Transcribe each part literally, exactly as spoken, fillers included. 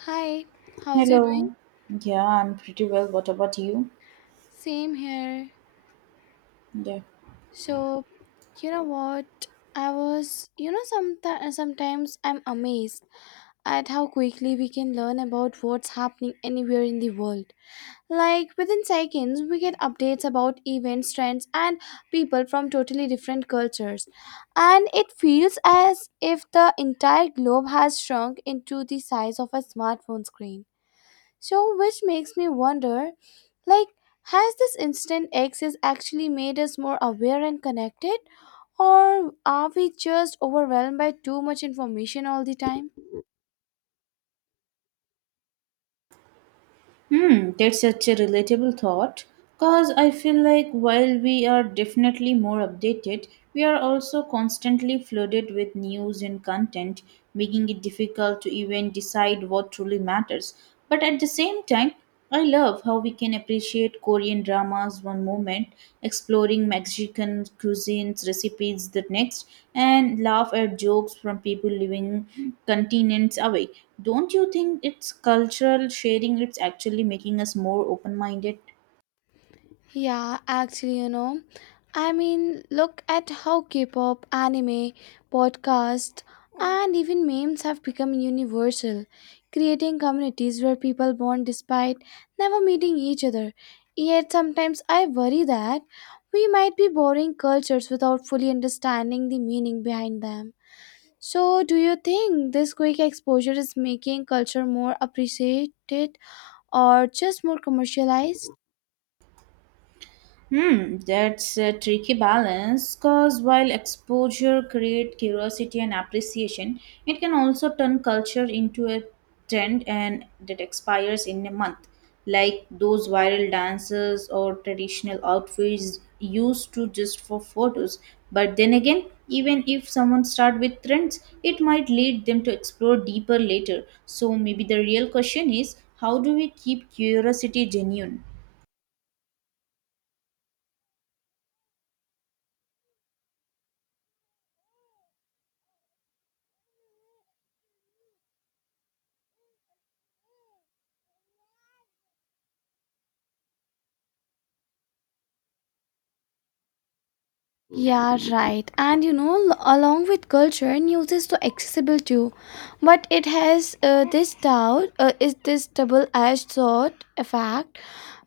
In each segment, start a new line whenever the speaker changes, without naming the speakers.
Hi, how's it doing?
Hello. Yeah, I'm pretty well. What about you?
Same here.
Yeah.
So, you know what? I was, you know, sometimes sometimes I'm amazed at how quickly we can learn about what's happening anywhere in the world. Like within seconds, we get updates about events, trends, and people from totally different cultures. And it feels as if the entire globe has shrunk into the size of a smartphone screen. So, which makes me wonder like, has this instant access actually made us more aware and connected? Or are we just overwhelmed by too much information all the time?
Hmm, that's such a relatable thought. Because I feel like while we are definitely more updated, we are also constantly flooded with news and content, making it difficult to even decide what truly matters. But at the same time, I love how we can appreciate Korean dramas one moment, exploring Mexican cuisines recipes the next, and laugh at jokes from people living continents away. Don't you think it's cultural sharing? It's actually making us more open minded.
Yeah, actually, you know, I mean, look at how K-pop, anime, podcast, and even memes have become universal, creating communities where people bond despite never meeting each other. Yet sometimes I worry that we might be borrowing cultures without fully understanding the meaning behind them. So, do you think this quick exposure is making culture more appreciated or just more commercialized?
Hmm, that's a tricky balance because while exposure creates curiosity and appreciation, it can also turn culture into a trend and that expires in a month, like those viral dances or traditional outfits used to just for photos. But then again, even if someone start with trends, it might lead them to explore deeper later. So maybe the real question is, how do we keep curiosity genuine?
Yeah, right. And you know, l- along with culture, news is so accessible too, but it has uh, this doubt, uh, is this double-edged sword effect,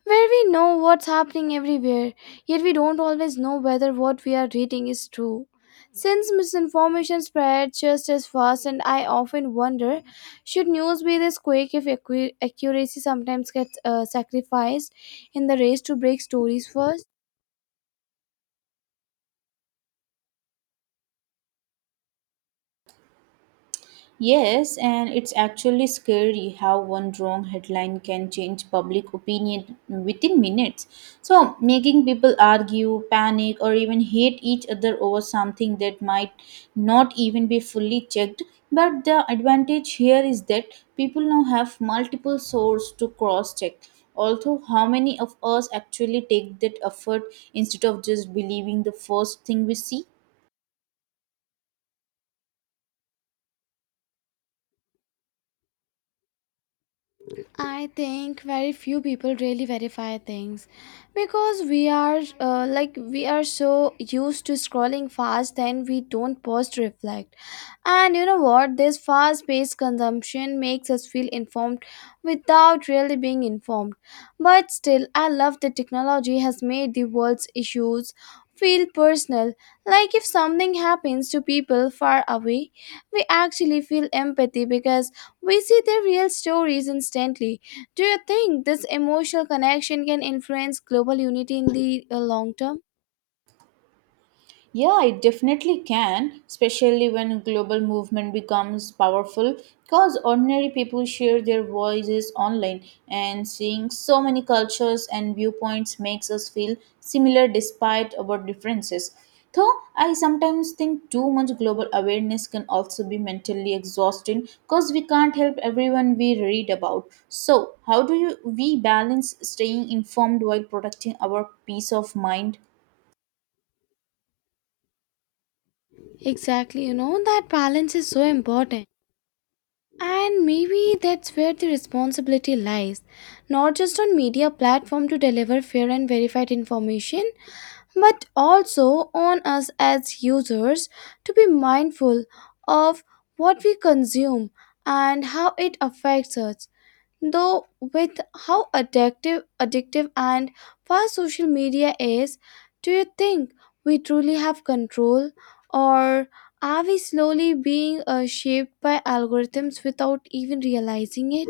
where we know what's happening everywhere, yet we don't always know whether what we are reading is true. Since misinformation spreads just as fast, and I often wonder, should news be this quick if accu- accuracy sometimes gets uh, sacrificed in the race to break stories first?
Yes, and it's actually scary how one wrong headline can change public opinion within minutes. So, making people argue, panic, or even hate each other over something that might not even be fully checked. But the advantage here is that people now have multiple sources to cross check. Although, how many of us actually take that effort instead of just believing the first thing we see?
I think very few people really verify things because we are uh, like we are so used to scrolling fast then we don't pause to reflect. And you know what, this fast-paced consumption makes us feel informed without really being informed. But still I love that technology has made the world's issues feel personal, like if something happens to people far away, we actually feel empathy because we see their real stories instantly. Do you think this emotional connection can influence global unity in the uh, long term?
Yeah, it definitely can, especially when global movement becomes powerful because ordinary people share their voices online and seeing so many cultures and viewpoints makes us feel similar despite our differences. Though I sometimes think too much global awareness can also be mentally exhausting because we can't help everyone we read about. So, how do you, we balance staying informed while protecting our peace of mind?
Exactly, you know, that balance is so important. And maybe that's where the responsibility lies. Not just on media platform to deliver fair and verified information, but also on us as users to be mindful of what we consume and how it affects us. Though with how addictive addictive and fast social media is, do you think we truly have control or are we slowly being uh, shaped by algorithms without even realizing it?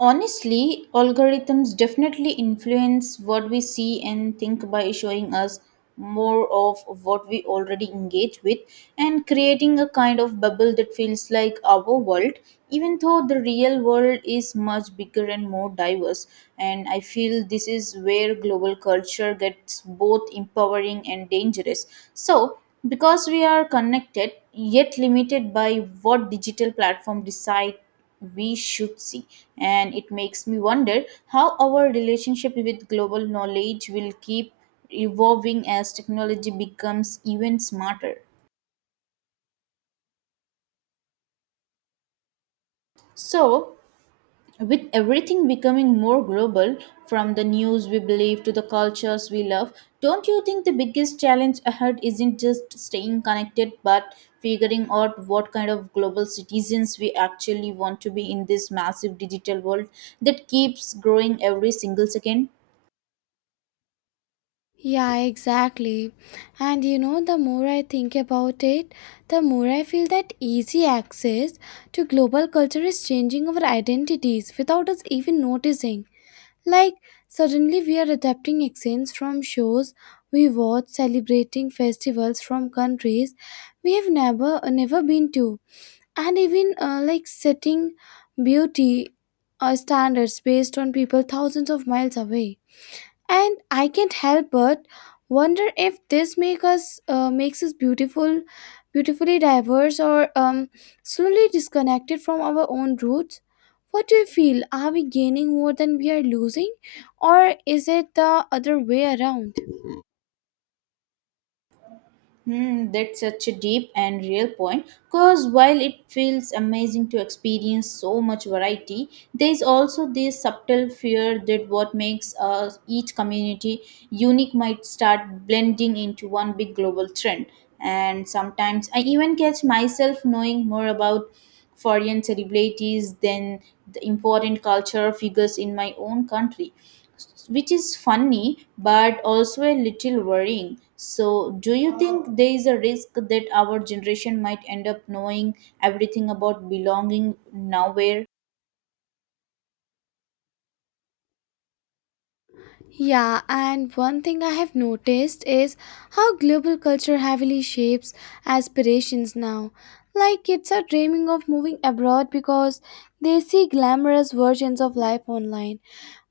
Honestly, algorithms definitely influence what we see and think by showing us more of what we already engage with and creating a kind of bubble that feels like our world, even though the real world is much bigger and more diverse. And I feel this is where global culture gets both empowering and dangerous. So, because we are connected yet limited by what digital platform decide we should see. And it makes me wonder how our relationship with global knowledge will keep evolving as technology becomes even smarter. So, with everything becoming more global, from the news we believe to the cultures we love, don't you think the biggest challenge ahead isn't just staying connected but figuring out what kind of global citizens we actually want to be in this massive digital world that keeps growing every single second?
Yeah, exactly. And you know, the more I think about it, the more I feel that easy access to global culture is changing our identities without us even noticing. Like, suddenly we are adapting accents from shows we watch, celebrating festivals from countries we have never never been to, and even uh, like setting beauty uh, standards based on people thousands of miles away. And I can't help but wonder if this make us uh, makes us beautiful beautifully diverse or um, slowly disconnected from our own roots. What do you feel? Are we gaining more than we are losing, or is it the other way around?
Hmm, that's such a deep and real point. Because while it feels amazing to experience so much variety, there's also this subtle fear that what makes uh, each community unique might start blending into one big global trend. And sometimes I even catch myself knowing more about foreign celebrities than the important cultural figures in my own country, which is funny but also a little worrying. So, do you think there is a risk that our generation might end up knowing everything about belonging nowhere?
Yeah, and one thing I have noticed is how global culture heavily shapes aspirations now. Like kids are dreaming of moving abroad because they see glamorous versions of life online,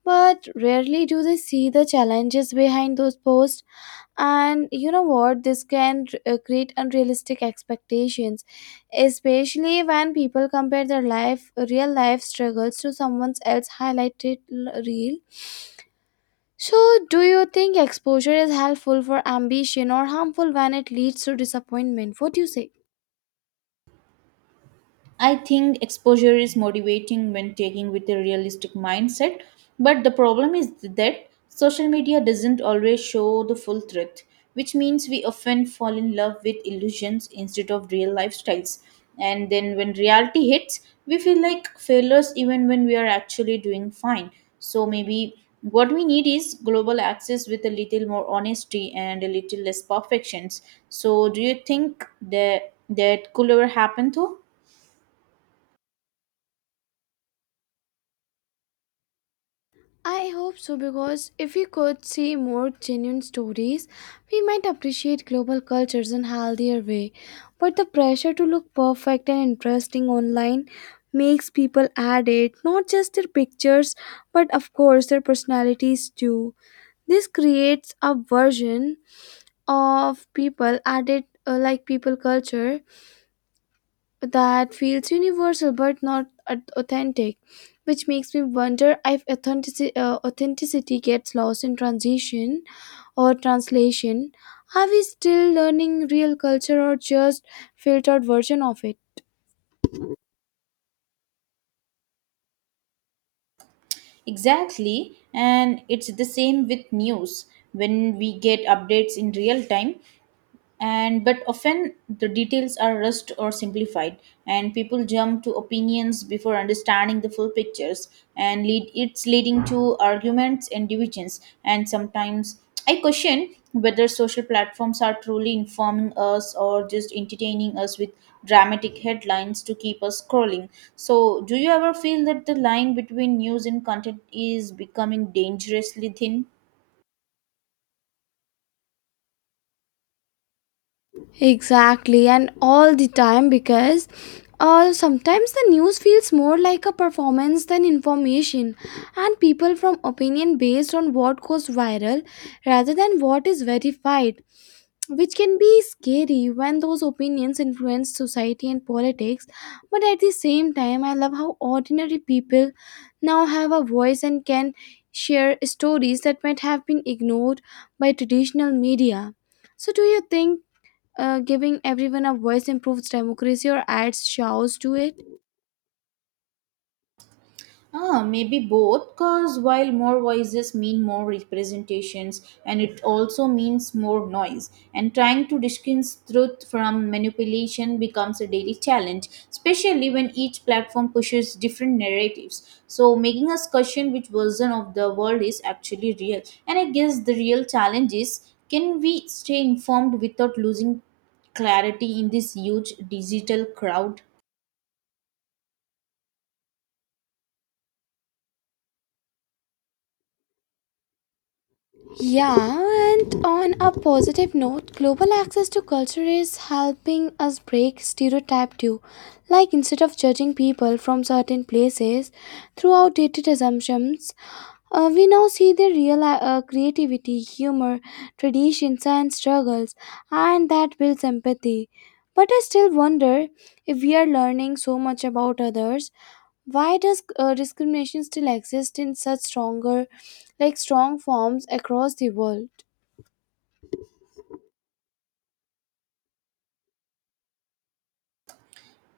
but rarely do they see the challenges behind those posts. And you know what, this can uh, create unrealistic expectations, especially when people compare their life real life struggles to someone else highlighted l- reel. So, do you think exposure is helpful for ambition or harmful when it leads to disappointment? What do you say?
I think exposure is motivating when taking with a realistic mindset, but the problem is that social media doesn't always show the full truth, which means we often fall in love with illusions instead of real lifestyles. And then when reality hits, we feel like failures even when we are actually doing fine. So maybe what we need is global access with a little more honesty and a little less perfections. So do you think that that could ever happen though?
I hope so, because if we could see more genuine stories, we might appreciate global cultures in healthier way. But the pressure to look perfect and interesting online makes people add it, not just their pictures, but of course their personalities too. This creates a version of people added uh, like people culture that feels universal but not aut- authentic, which makes me wonder if authenticity, uh, authenticity gets lost in transition or translation. Are we still learning real culture or just filtered version of it?
Exactly, and it's the same with news. When we get updates in real time, and but often the details are rushed or simplified, and people jump to opinions before understanding the full pictures, and lead it's leading to arguments and divisions, and sometimes I question whether social platforms are truly informing us or just entertaining us with dramatic headlines to keep us scrolling. So do you ever feel that the line between news and content is becoming dangerously thin?
Exactly, and all the time, because uh, sometimes the news feels more like a performance than information, and people form opinion based on what goes viral rather than what is verified, which can be scary when those opinions influence society and politics. But at the same time, I love how ordinary people now have a voice and can share stories that might have been ignored by traditional media. So, do you think uh, giving everyone a voice improves democracy or adds chaos to it?
Ah, maybe both, because while more voices mean more representations, and it also means more noise, and trying to distinguish truth from manipulation becomes a daily challenge, especially when each platform pushes different narratives. So, making us question which version of the world is actually real. And I guess the real challenge is, can we stay informed without losing clarity in this huge digital crowd?
Yeah, and on a positive note, global access to culture is helping us break stereotype too. Like instead of judging people from certain places through outdated assumptions, uh, we now see their real uh, creativity, humor, traditions, and struggles, and that builds empathy. But I still wonder, if we are learning so much about others, why does uh, discrimination still exist in such stronger, like strong forms across the world?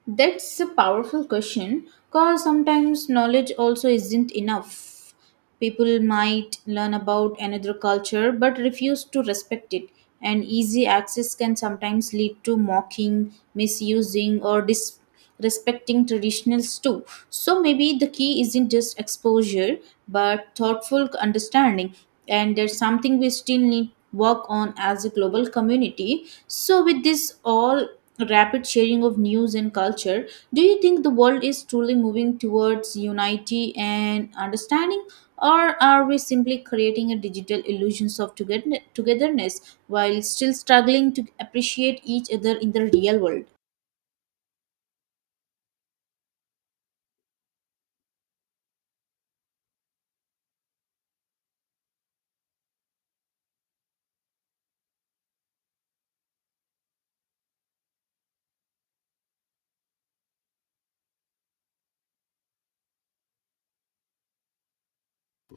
That's a powerful question because sometimes knowledge also isn't enough. People might learn about another culture but refuse to respect it, and easy access can sometimes lead to mocking, misusing, or dis- respecting traditionals too. So maybe the key isn't just exposure but thoughtful understanding, and there's something we still need work on as a global community. So with this all rapid sharing of news and culture, do you think the world is truly moving towards unity and understanding, or are we simply creating a digital illusions of together- togetherness while still struggling to appreciate each other in the real world?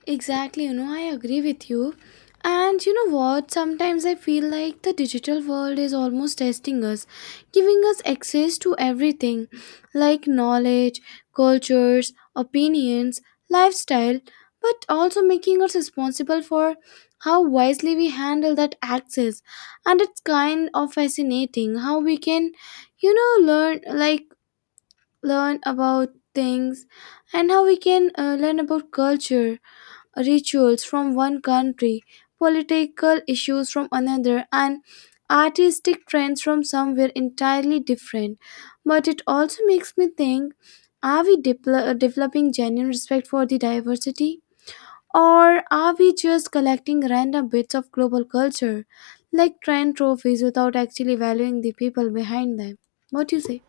Exactly, you know, I agree with you. And you know what? Sometimes I feel like the digital world is almost testing us, giving us access to everything like knowledge, cultures, opinions, lifestyle, but also making us responsible for how wisely we handle that access. And it's kind of fascinating how we can, you know, learn like learn about things, and how we can uh, learn about culture rituals from one country, political issues from another, and artistic trends from somewhere entirely different. But it also makes me think, are we depl- uh, developing genuine respect for the diversity? Or are we just collecting random bits of global culture, like trend trophies, without actually valuing the people behind them? What do you say?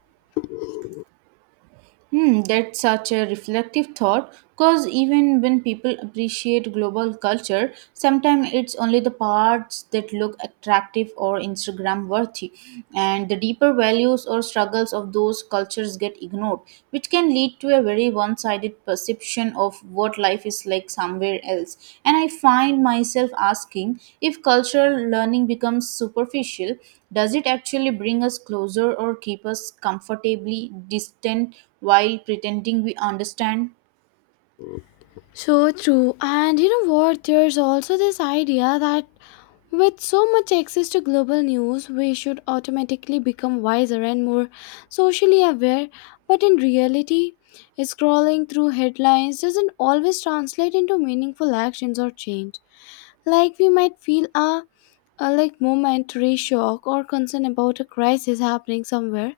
Hmm, that's such a reflective thought because even when people appreciate global culture, sometimes it's only the parts that look attractive or Instagram worthy, and the deeper values or struggles of those cultures get ignored, which can lead to a very one sided perception of what life is like somewhere else. And I find myself asking, if cultural learning becomes superficial, does it actually bring us closer or keep us comfortably distant while pretending we understand?
So true. And you know what? There's also this idea that with so much access to global news, we should automatically become wiser and more socially aware, but in reality, scrolling through headlines doesn't always translate into meaningful actions or change. Like we might feel a, a like momentary shock or concern about a crisis happening somewhere,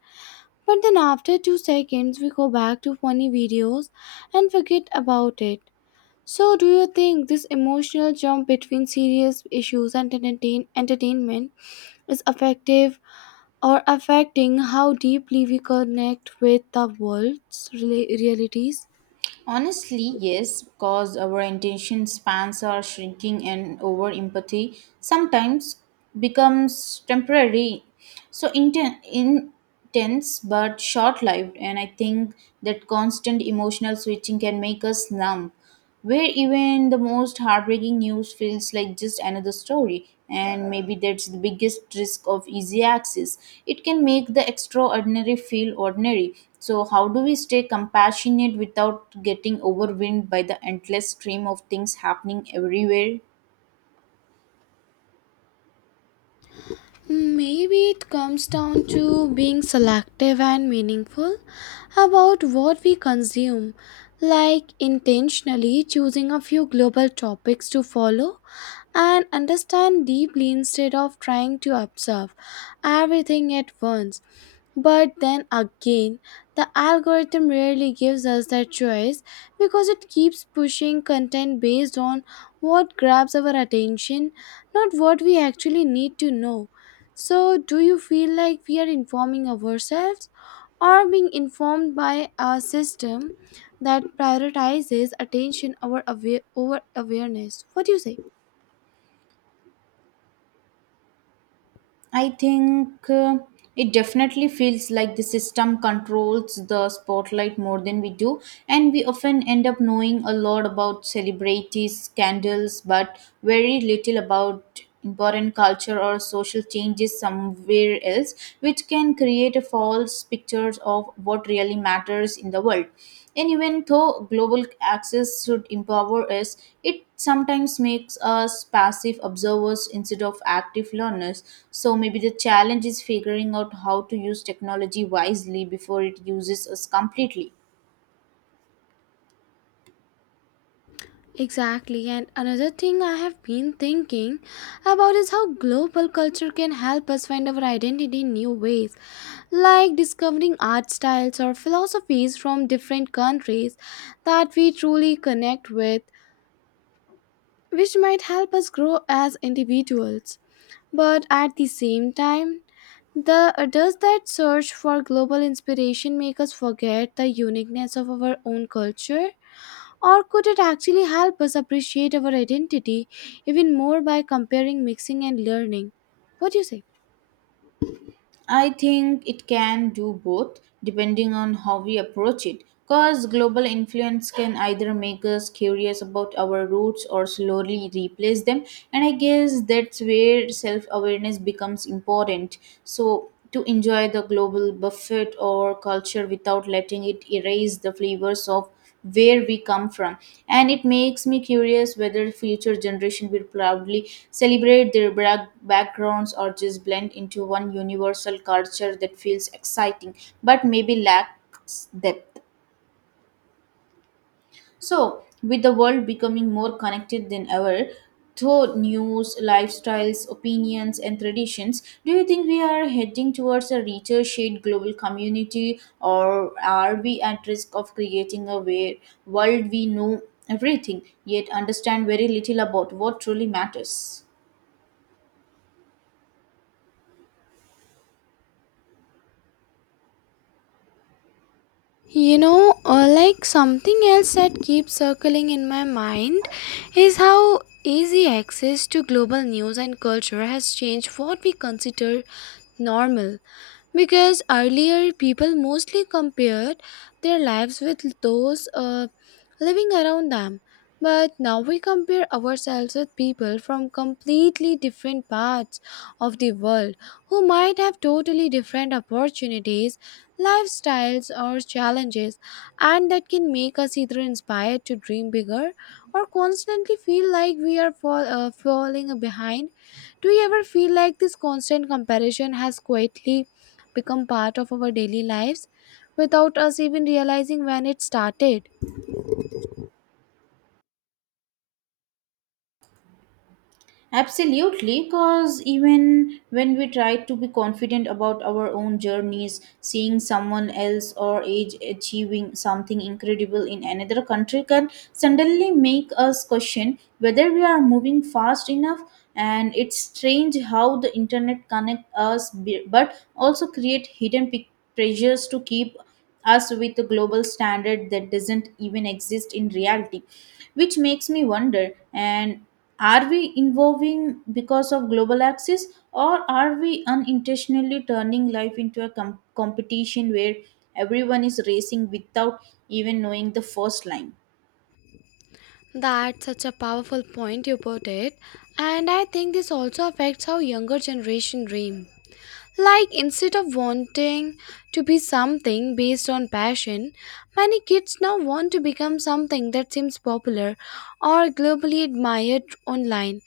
but then after two seconds we go back to funny videos and forget about it. So, do you think this emotional jump between serious issues and entertain- entertainment is effective or affecting how deeply we connect with the world's rela- realities?
Honestly, yes, because our attention spans are shrinking and over empathy sometimes becomes temporary, so inten- intense but short-lived. And I think that constant emotional switching can make us numb, where even the most heartbreaking news feels like just another story. And maybe that's the biggest risk of easy access. It can make the extraordinary feel ordinary. So how do we stay compassionate without getting overwhelmed by the endless stream of things happening everywhere?
Maybe it comes down to being selective and meaningful about what we consume, like intentionally choosing a few global topics to follow and understand deeply instead of trying to observe everything at once. But then again, the algorithm rarely gives us that choice because it keeps pushing content based on what grabs our attention, not what we actually need to know. So, do you feel like we are informing ourselves or being informed by a system that prioritizes attention over, aware- over awareness? What do you say?
I think uh, it definitely feels like the system controls the spotlight more than we do, and we often end up knowing a lot about celebrities, scandals, but very little about important culture or social changes somewhere else, which can create a false picture of what really matters in the world. And even though global access should empower us, it sometimes makes us passive observers instead of active learners. So maybe the challenge is figuring out how to use technology wisely before it uses us completely.
Exactly. And another thing I have been thinking about is how global culture can help us find our identity in new ways, like discovering art styles or philosophies from different countries that we truly connect with, which might help us grow as individuals. But at the same time, the, does that search for global inspiration make us forget the uniqueness of our own culture? Or could it actually help us appreciate our identity even more by comparing, mixing, and learning? What do you say?
I think it can do both depending on how we approach it. Because global influence can either make us curious about our roots or slowly replace them. And I guess that's where self awareness becomes important. So, to enjoy the global buffet or culture without letting it erase the flavors of where we come from. And it makes me curious whether future generation will proudly celebrate their bra- backgrounds or just blend into one universal culture that feels exciting but maybe lacks depth. So, with the world becoming more connected than ever, through news, lifestyles, opinions, and traditions, do you think we are heading towards a richer, shared global community, or are we at risk of creating a way- world we know everything yet understand very little about what truly matters?
You know, uh, like something else that keeps circling in my mind is how easy access to global news and culture has changed what we consider normal. Because earlier people mostly compared their lives with those uh, living around them, but now we compare ourselves with people from completely different parts of the world who might have totally different opportunities, lifestyles, or challenges. And that can make us either inspired to dream bigger or constantly feel like we are fall, uh, falling behind. Do you ever feel like this constant comparison has quietly become part of our daily lives without us even realizing when it started?
Absolutely, because even when we try to be confident about our own journeys, seeing someone else or age achieving something incredible in another country can suddenly make us question whether we are moving fast enough. And it's strange how the internet connects us, be- but also create hidden pic- pressures to keep us with a global standard that doesn't even exist in reality, which makes me wonder, and are we evolving because of global access, or are we unintentionally turning life into a com- competition where everyone is racing without even knowing the first line?
That's such a powerful point you put it, and I think this also affects how younger generation dream. Like, instead of wanting to be something based on passion, many kids now want to become something that seems popular or globally admired online.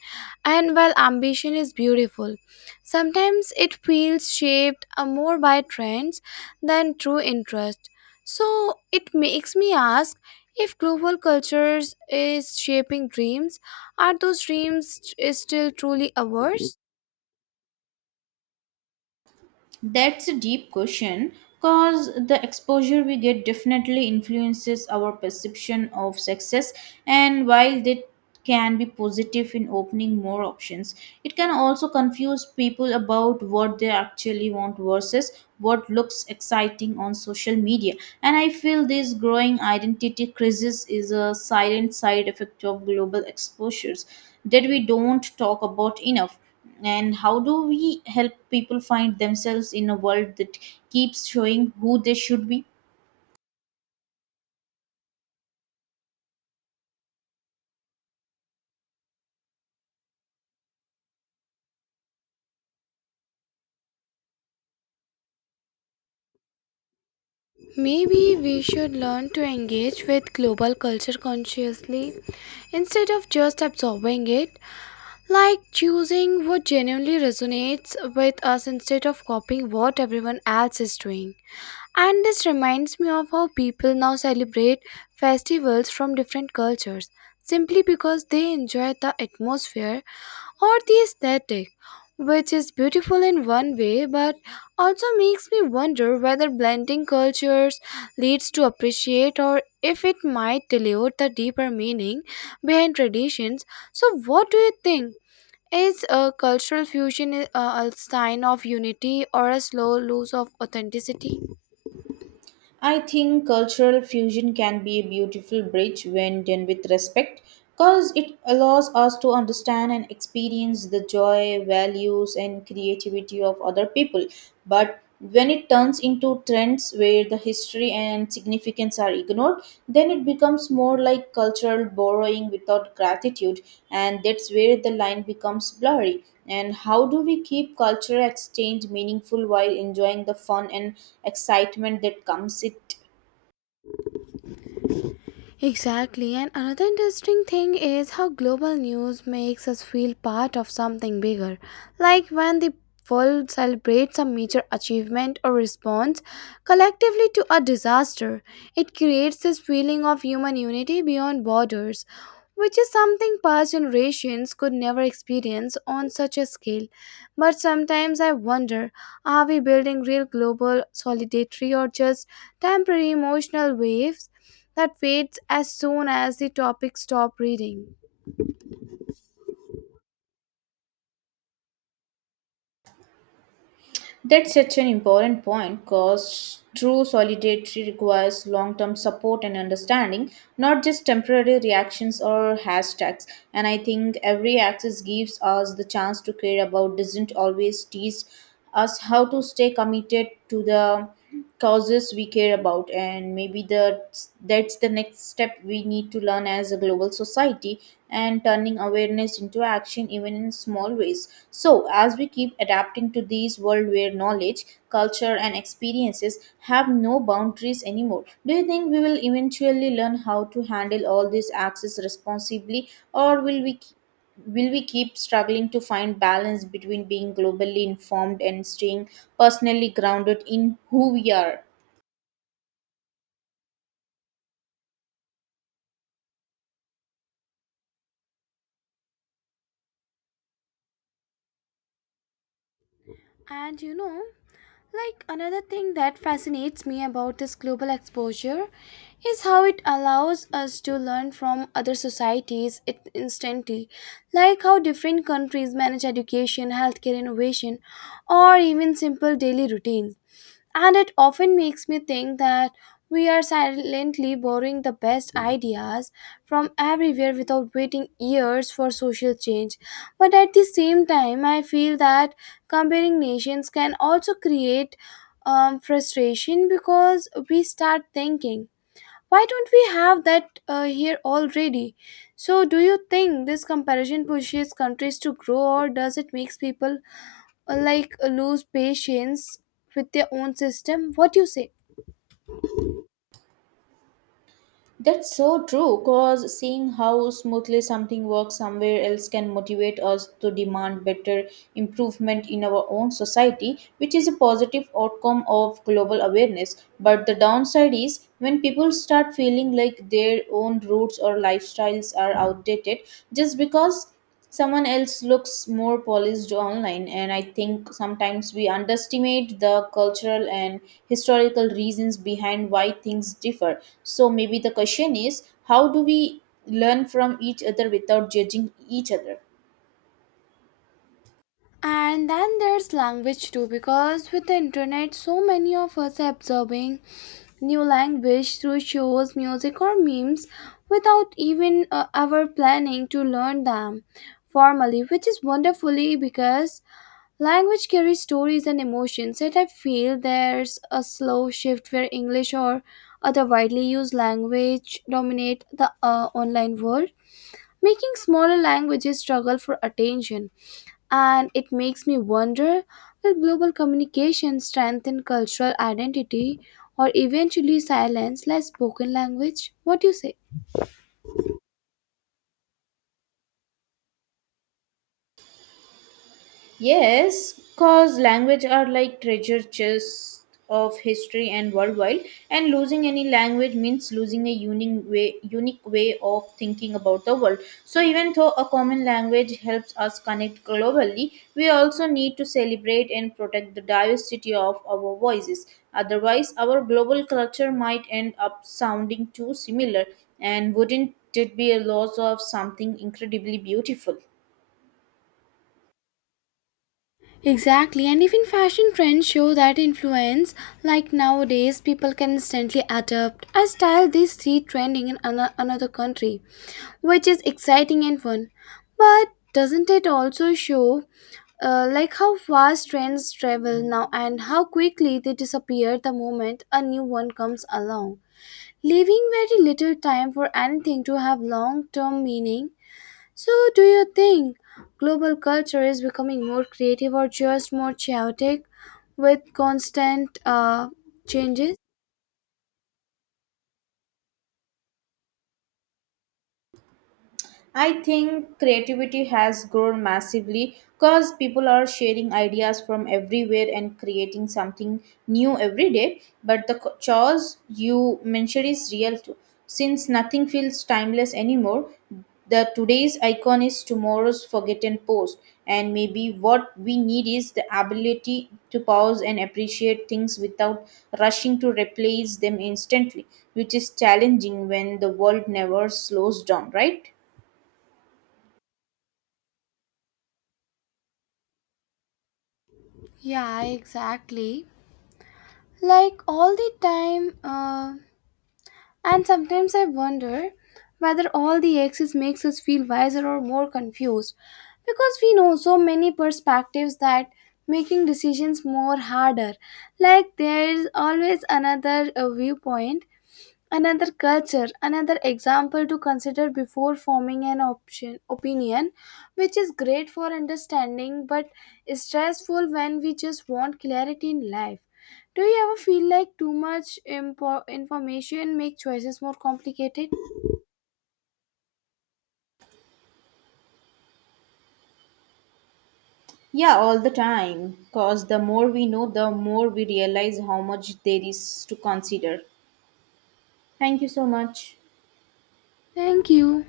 And while ambition is beautiful, sometimes it feels shaped uh, more by trends than true interest. So, it makes me ask, if global cultures is shaping dreams, are those dreams st- still truly ours?
That's a deep question because the exposure we get definitely influences our perception of success. And while that can be positive in opening more options, it can also confuse people about what they actually want versus what looks exciting on social media. And I feel this growing identity crisis is a silent side effect of global exposures that we don't talk about enough. And how do we help people find themselves in a world that keeps showing who they should be?
Maybe we should learn to engage with global culture consciously instead of just absorbing it, like choosing what genuinely resonates with us instead of copying what everyone else is doing. And this reminds me of how people now celebrate festivals from different cultures simply because they enjoy the atmosphere or the aesthetic, which is beautiful in one way but also makes me wonder whether blending cultures leads to appreciate or if it might dilute the deeper meaning behind traditions. So, what do you think? Is a cultural fusion a, a sign of unity or a slow loss of authenticity?
I think cultural fusion can be a beautiful bridge when done with respect, because it allows us to understand and experience the joy values and creativity of other people. But when it turns into trends where the history history and significance are ignored, then it becomes more like cultural borrowing without gratitude, and that's where the line becomes blurry. And how do we keep cultural exchange meaningful while enjoying the fun and excitement that comes it?
Exactly, and another interesting thing is how global news makes us feel part of something bigger. Like when the world celebrates a major achievement or response collectively to a disaster, it creates this feeling of human unity beyond borders, which is something past generations could never experience on such a scale. But sometimes I wonder, are we building real global solidarity or just temporary emotional waves that fades as soon as the topic stop reading?
That's such an important point because true solidarity requires long term support and understanding, not just temporary reactions or hashtags. And I think every access gives us the chance to care about, doesn't always teach us how to stay committed to the causes we care about. And maybe that's that's the next step we need to learn as a global society, and turning awareness into action even in small ways. So as we keep adapting to these world where knowledge culture and experiences have no boundaries anymore, do you think we will eventually learn how to handle all these access responsibly, or will we will we keep struggling to find balance between being globally informed and staying personally grounded in who we are?
And you know, like another thing that fascinates me about this global exposure is how it allows us to learn from other societies it- instantly, like how different countries manage education, healthcare innovation, or even simple daily routines. And it often makes me think that we are silently borrowing the best ideas from everywhere without waiting years for social change. But at the same time, I feel that comparing nations can also create um, frustration, because we start thinking, why don't we have that uh, here already? So, do you think this comparison pushes countries to grow, or does it make people uh, like uh, lose patience with their own system? What you say?
That's so true because seeing how smoothly something works somewhere else can motivate us to demand better improvement in our own society, which is a positive outcome of global awareness. But the downside is when people start feeling like their own roots or lifestyles are outdated just because someone else looks more polished online. And I think sometimes we underestimate the cultural and historical reasons behind why things differ. So maybe the question is, how do we learn from each other without judging each other?
And then there's language too, because with the internet so many of us are absorbing new language through shows, music, or memes without even uh, ever planning to learn them formally, which is wonderfully because language carries stories and emotions. Yet I feel there's a slow shift where english or other widely used language dominate the uh, online world, making smaller languages struggle for attention. And it makes me wonder, will global communication strengthen cultural identity or eventually silence less spoken language? What do you say?
Yes, because language are like treasure chests of history and worldwide, and losing any language means losing a unique way, unique way of thinking about the world. So even though a common language helps us connect globally, we also need to celebrate and protect the diversity of our voices. Otherwise, our global culture might end up sounding too similar, and wouldn't it be a loss of something incredibly beautiful?
Exactly, and even fashion trends show that influence. Like nowadays, people can instantly adapt a style they see trending in ano- another country, which is exciting and fun. But doesn't it also show, uh, like how fast trends travel now and how quickly they disappear the moment a new one comes along, leaving very little time for anything to have long-term meaning? So, do you think global culture is becoming more creative or just more chaotic with constant uh, changes?
I think creativity has grown massively because people are sharing ideas from everywhere and creating something new every day. But the co- chores you mentioned is real too. Since nothing feels timeless anymore, the today's icon is tomorrow's forgotten post. And maybe what we need is the ability to pause and appreciate things without rushing to replace them instantly, which is challenging when the world never slows down, right?
Yeah, exactly. Like all the time, uh, and sometimes I wonder whether all the excess makes us feel wiser or more confused, because we know so many perspectives that making decisions more harder. Like there's always another uh, viewpoint, another culture, another example to consider before forming an option opinion, which is great for understanding but is stressful when we just want clarity in life. Do you ever feel like too much impo- information make choices more complicated?
Yeah, all the time. Because the more we know, the more we realize how much there is to consider. Thank you so much.
Thank you.